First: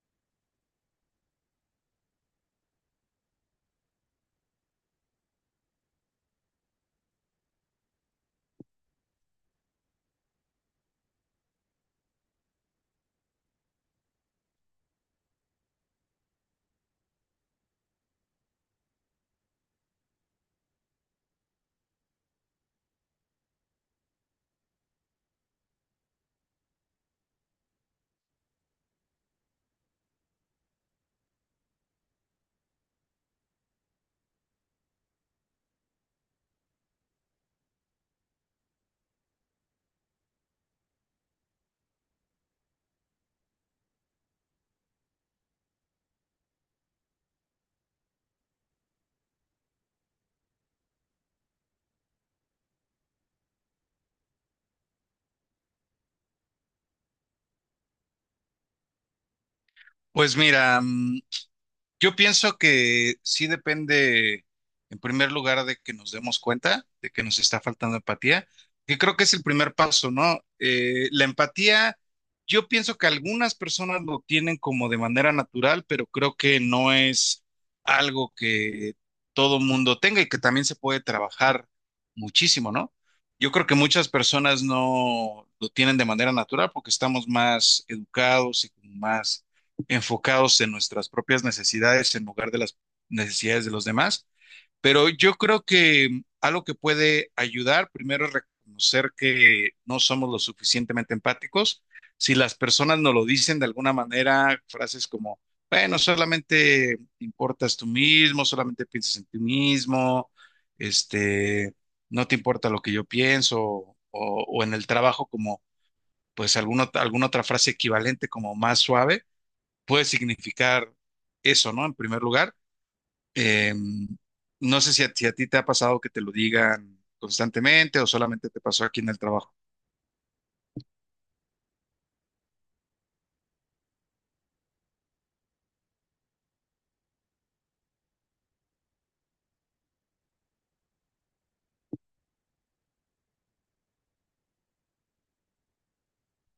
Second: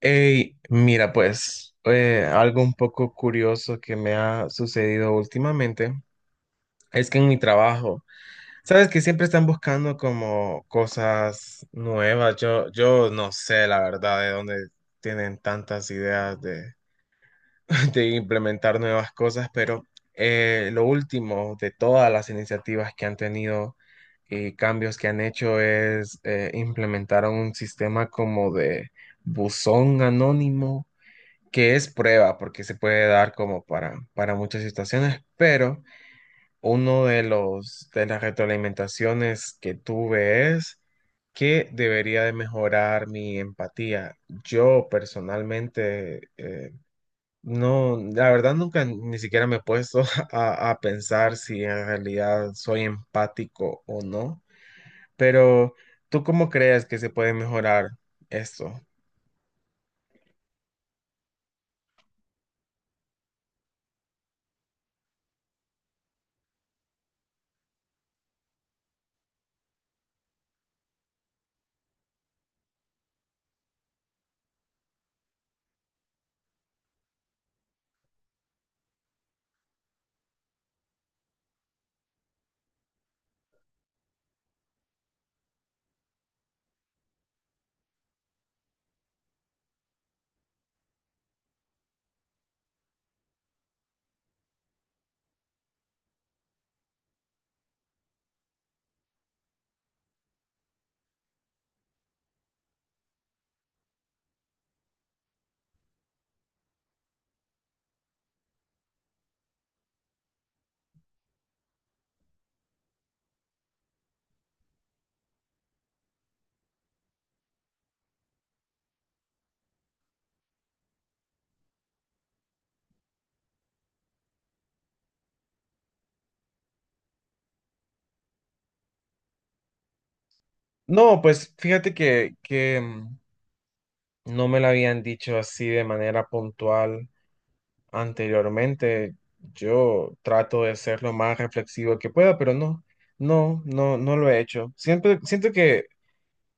Ey, mira, pues algo un poco curioso que me ha sucedido últimamente es que en mi trabajo, sabes que siempre están buscando como cosas nuevas. Yo no sé la verdad de dónde tienen tantas ideas de implementar nuevas cosas, pero lo último de todas las iniciativas que han tenido y cambios que han hecho es implementar un sistema como de buzón anónimo que es prueba, porque se puede dar como para muchas situaciones, pero uno de los de las retroalimentaciones que tuve es que debería de mejorar mi empatía. Yo personalmente no, la verdad nunca ni siquiera me he puesto a pensar si en realidad soy empático o no, pero ¿tú cómo crees que se puede mejorar esto? Pues mira, yo pienso que sí depende, en primer lugar, de que nos demos cuenta de que nos está faltando empatía, que creo que es el primer paso, ¿no? La empatía, yo pienso que algunas personas lo tienen como de manera natural, pero creo que no es algo que todo mundo tenga y que también se puede trabajar muchísimo, ¿no? Yo creo que muchas personas no lo tienen de manera natural porque estamos más educados y como más enfocados en nuestras propias necesidades en lugar de las necesidades de los demás. Pero yo creo que algo que puede ayudar primero es reconocer que no somos lo suficientemente empáticos. Si las personas nos lo dicen de alguna manera, frases como, bueno, solamente importas tú mismo, solamente piensas en ti mismo, este, no te importa lo que yo pienso, o en el trabajo como, pues, alguna otra frase equivalente como más suave puede significar eso, ¿no? En primer lugar, eh, no sé si a ti te ha pasado que te lo digan constantemente o solamente te pasó aquí en el trabajo. No, pues fíjate que, no me lo habían dicho así de manera puntual anteriormente. Yo trato de ser lo más reflexivo que pueda, pero no lo he hecho. Siempre siento que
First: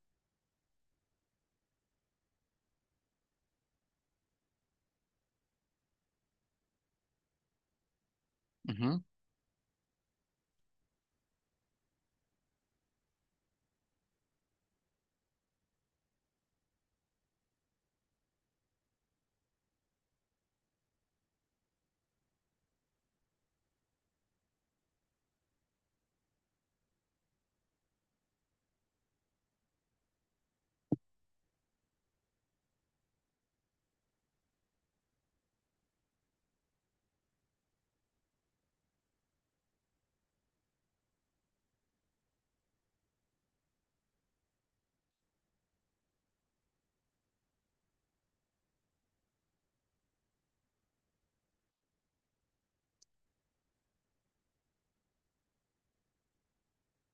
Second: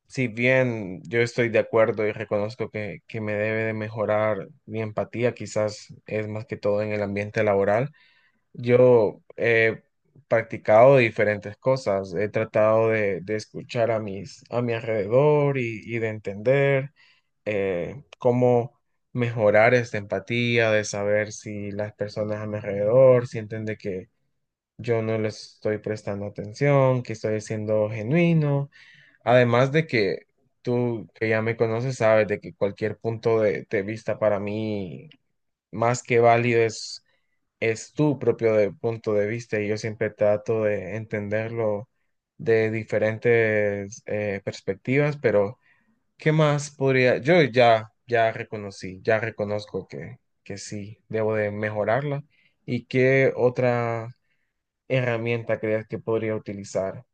si bien yo estoy de acuerdo y reconozco que me debe de mejorar mi empatía, quizás es más que todo en el ambiente laboral, Ujú. yo he practicado diferentes cosas. He tratado de escuchar a a mi alrededor y de entender cómo mejorar esta empatía, de saber si las personas a mi alrededor sienten de que yo no les estoy prestando atención, que estoy siendo genuino. Además de que tú que ya me conoces sabes de que cualquier punto de vista para mí más que válido es tu propio punto de vista y yo siempre trato de entenderlo de diferentes perspectivas, pero ¿qué más podría? Ya reconocí, ya reconozco que sí, debo de mejorarla. ¿Y qué otra herramienta crees que podría utilizar?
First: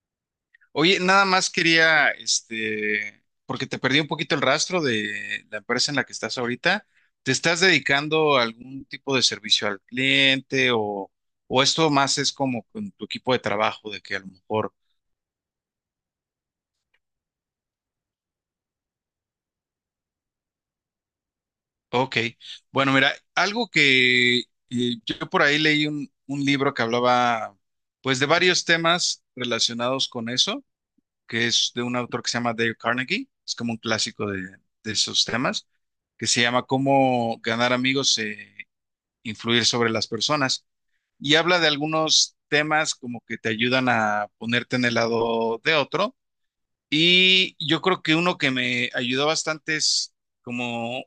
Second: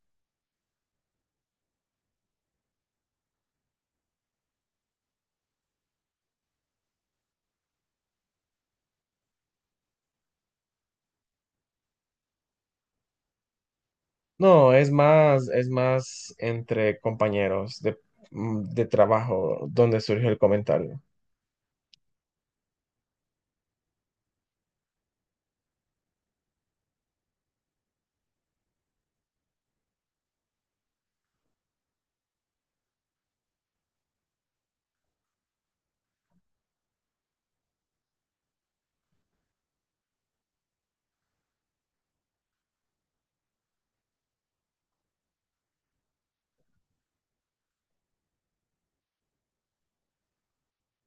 Oye, nada más quería, este, porque te perdí un poquito el rastro de la empresa en la que estás ahorita. ¿Te estás dedicando a algún tipo de servicio al cliente o esto más es como con tu equipo de trabajo, de que a lo No, mejor es más entre compañeros de trabajo donde surgió el comentario. Ok, bueno, mira, algo que yo por ahí leí un libro que hablaba pues de varios temas relacionados con eso, que es de un autor que se llama Dale Carnegie, es como un clásico de esos temas, que se llama Cómo ganar amigos e influir sobre las personas. Y habla de algunos temas como que te ayudan a ponerte en el lado de otro y yo creo que uno que me ayudó bastante es como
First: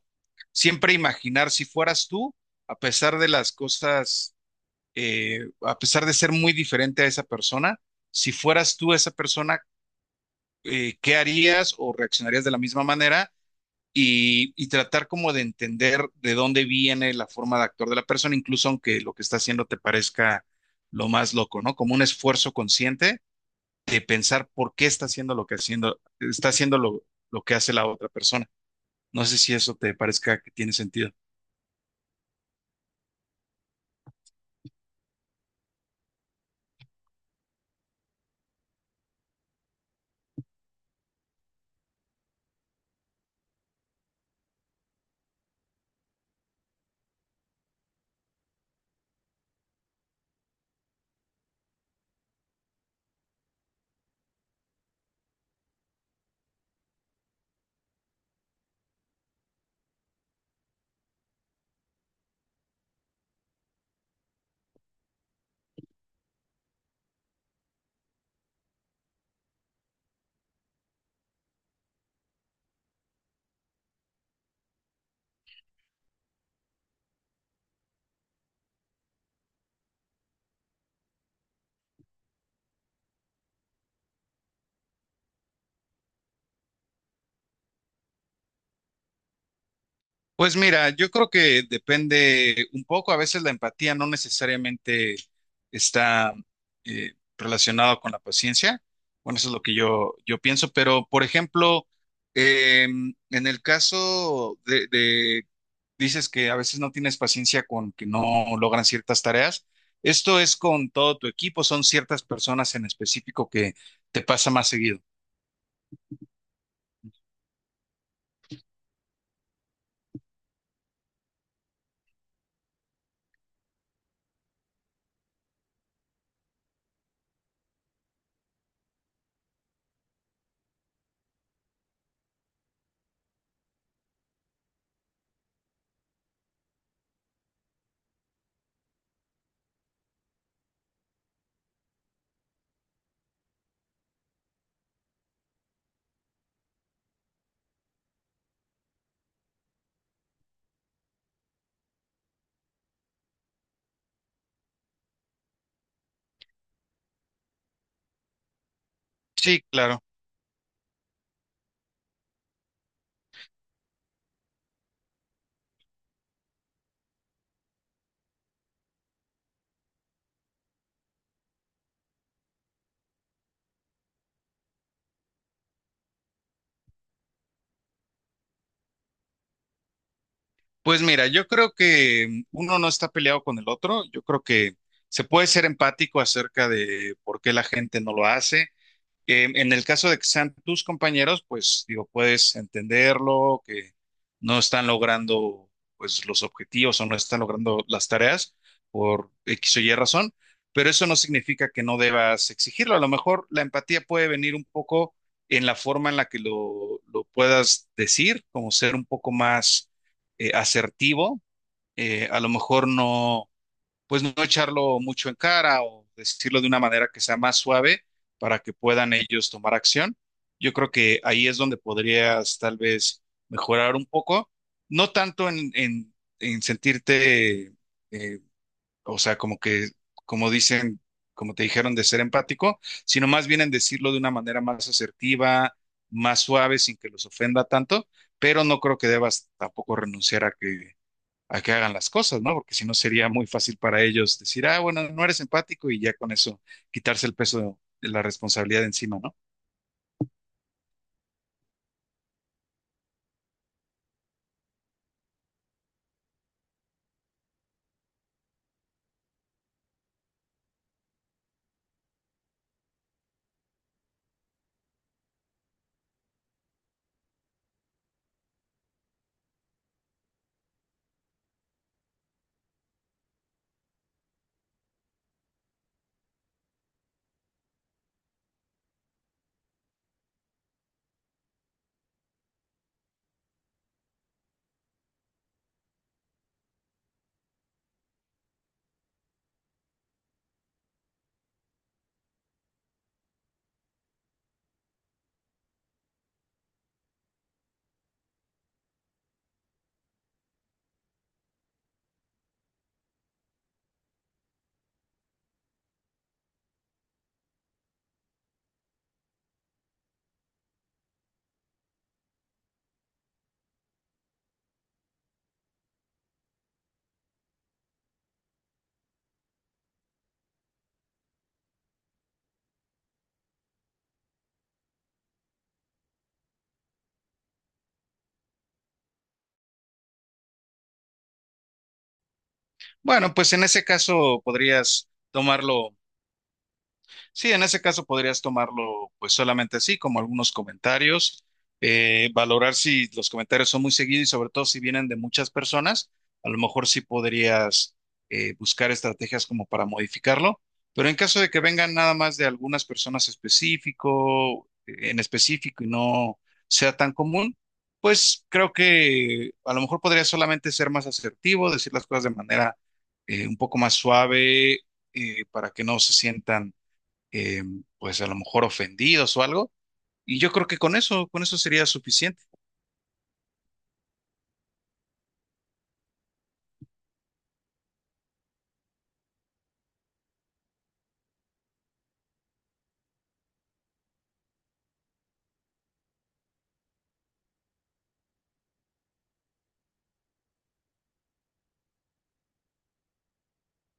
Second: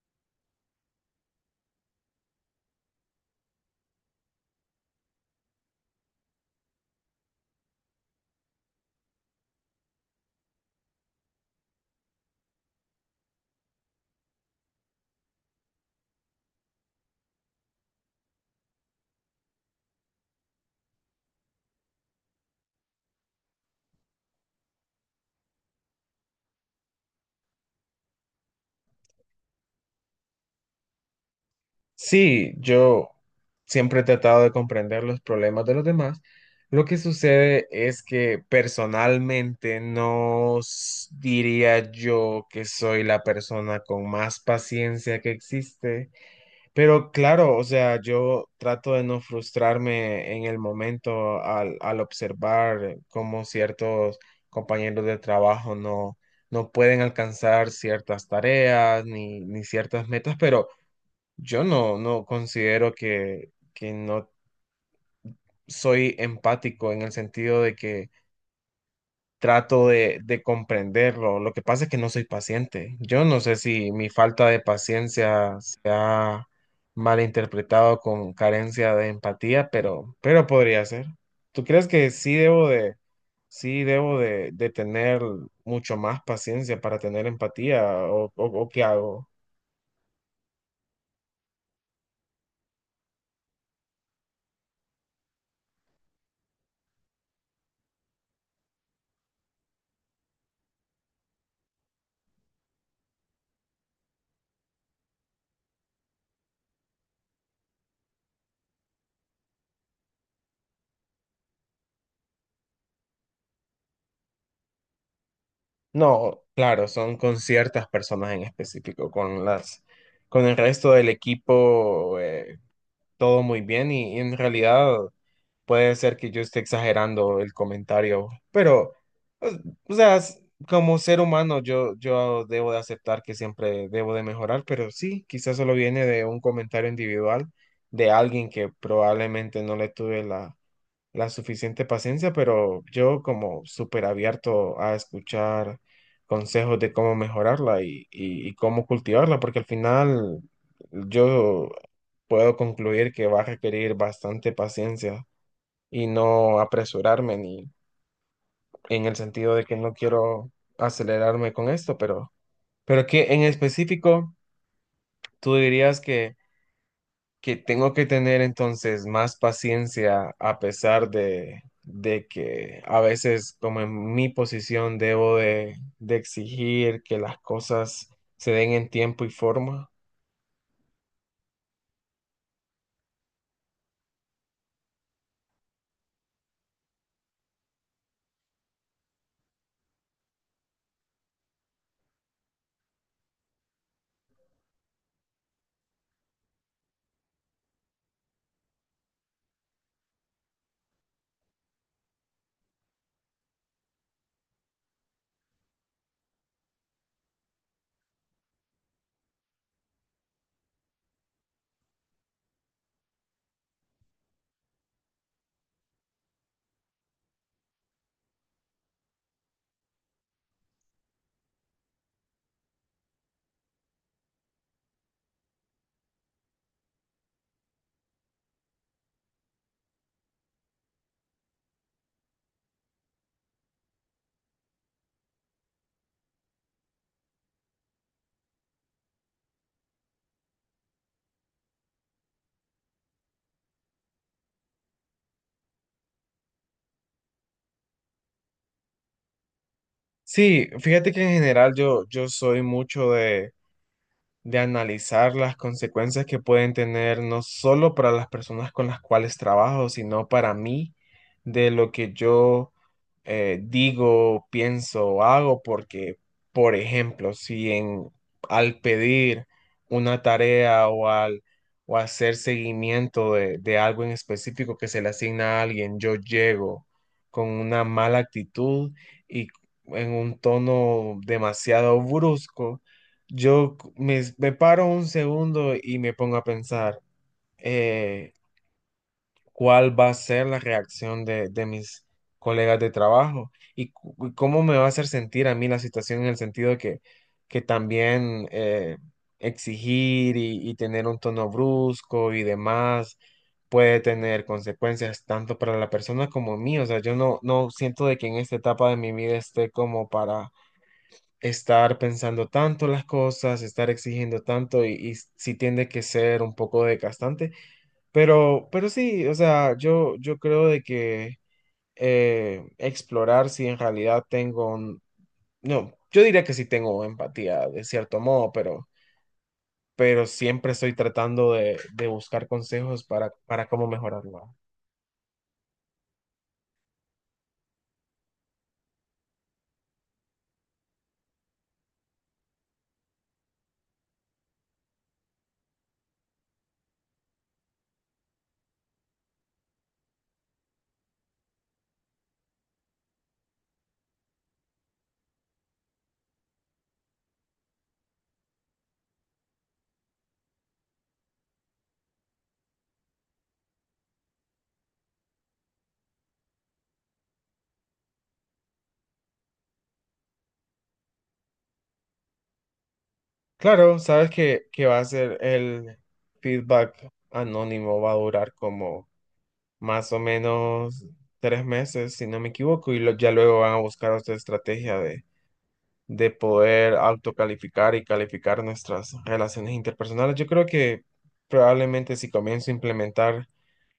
siempre imaginar si fueras tú, a pesar de las cosas, a pesar de ser muy diferente a esa persona, si fueras tú esa persona, ¿qué harías o reaccionarías de la misma manera? Y tratar como de entender de dónde viene la forma de actuar de la persona, incluso aunque lo que está haciendo te parezca lo más loco, ¿no? Como un esfuerzo consciente de pensar por qué está haciendo lo que haciendo, está haciendo lo que hace la otra persona. No sé si eso te parezca que tiene sentido. Sí, yo siempre he tratado de comprender los problemas de los demás. Lo que sucede es que personalmente no diría yo que soy la persona con más paciencia que existe, pero claro, o sea, yo trato de no frustrarme en el momento al observar cómo ciertos compañeros de trabajo no pueden alcanzar ciertas tareas ni ciertas metas, pero... Yo no, no considero que no soy empático en el sentido de que trato de comprenderlo. Lo que pasa es que no soy paciente. Yo no sé si mi falta de paciencia se ha malinterpretado con carencia de empatía, pero podría ser. ¿Tú crees que sí debo de tener mucho más paciencia para tener empatía o qué hago? Pues mira, yo creo que depende un poco, a veces la empatía no necesariamente está relacionada con la paciencia. Bueno, eso es lo que yo pienso, pero por ejemplo, eh, en el caso de dices que a veces no tienes paciencia con que no logran ciertas tareas. Esto es con todo tu equipo, son ciertas personas en específico que te pasa más seguido. No, claro, son con ciertas personas en específico, con con el resto del equipo, todo muy bien y en realidad puede ser que yo esté exagerando el comentario, pero, o o sea, como ser humano yo debo de aceptar que siempre debo de mejorar, pero sí, quizás solo viene de un comentario individual de alguien que probablemente no le tuve la suficiente paciencia, pero yo como súper abierto a escuchar consejos de cómo mejorarla y cómo cultivarla, porque al final yo puedo concluir que va a requerir bastante paciencia y no apresurarme ni en el sentido Sí, de que no claro. quiero acelerarme con esto, pero que en específico tú dirías que tengo que tener entonces más paciencia a pesar de que a veces como en mi posición debo de exigir que las cosas se den en tiempo y forma. Pues mira, yo creo que uno no está peleado con el otro. Yo creo que se puede ser empático acerca de por qué la gente no lo hace. En el caso de que sean tus compañeros, pues digo, puedes entenderlo, que no están logrando pues los objetivos o no están logrando las tareas por X o Y razón, pero eso no significa que no debas exigirlo. A lo mejor la empatía puede venir un poco en la forma en la que lo puedas decir, como ser un poco más asertivo. A lo mejor no pues no echarlo mucho en cara o decirlo de una manera que sea más suave para que puedan ellos tomar acción. Yo creo que ahí es donde podrías tal vez mejorar un poco, no tanto en sentirte, eh, o sea, como que, como dicen, como te dijeron, de ser empático, sino más bien en decirlo de una manera más asertiva, más suave, sin que los ofenda tanto, pero no creo que debas tampoco renunciar a que hagan las cosas, ¿no? Porque si no sería muy fácil para ellos decir, ah, bueno, no eres empático y ya con eso quitarse el peso de la responsabilidad de encima, ¿no? Sí, fíjate que en general yo soy mucho de analizar las consecuencias que pueden tener no solo para las personas con las cuales trabajo, sino para mí, de lo que yo digo, pienso o hago, porque, por ejemplo, si en, al pedir una tarea o hacer seguimiento de algo en específico que se le asigna a alguien, yo llego con una mala actitud y en un tono demasiado brusco, me paro un segundo y me pongo a pensar eh, cuál va a ser la reacción de mis colegas de trabajo y, y cómo me va a hacer sentir a mí la situación en el sentido de que también exigir y tener un tono brusco y demás puede tener consecuencias tanto para la persona como mí. O sea, yo no, no siento de que en esta etapa de mi vida esté como para estar pensando tanto las cosas, estar exigiendo tanto y sí tiende que ser un poco desgastante, pero sí, o sea, yo creo de que explorar si en realidad tengo, no, yo diría que sí tengo empatía de cierto modo, pero siempre estoy tratando de buscar consejos Bueno, pues en para ese cómo caso mejorarlo. podrías tomarlo Sí, en ese caso podrías tomarlo pues solamente así, como algunos comentarios, valorar si los comentarios son muy seguidos y sobre todo si vienen de muchas personas, a lo mejor sí podrías buscar estrategias como para modificarlo, pero en caso de que vengan nada más de algunas personas específico, en específico y no sea tan común, pues creo que a lo mejor podría solamente ser más asertivo, decir las cosas de manera un poco más suave, para que no se sientan eh, pues a lo mejor ofendidos o algo. Y yo creo que con eso sería suficiente. Claro, sabes que va a ser el feedback anónimo, va a durar como más o menos 3 meses, si no me equivoco, y ya luego van a buscar otra estrategia de poder autocalificar y calificar nuestras relaciones interpersonales. Yo creo que probablemente si comienzo a implementar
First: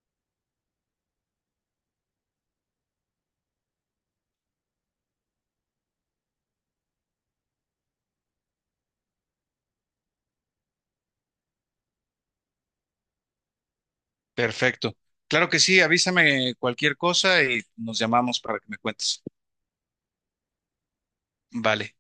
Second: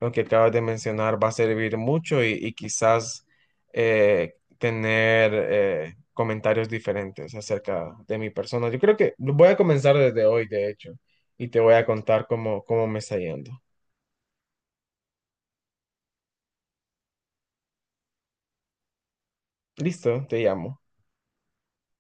lo que acabas de mencionar va a servir mucho y quizás tener comentarios diferentes acerca de mi persona. Yo creo que lo voy a comenzar desde hoy, de hecho, y te voy a contar cómo, cómo me está yendo. Perfecto. Claro que sí, avísame cualquier cosa y nos llamamos para que me cuentes. Listo, te llamo. Vale.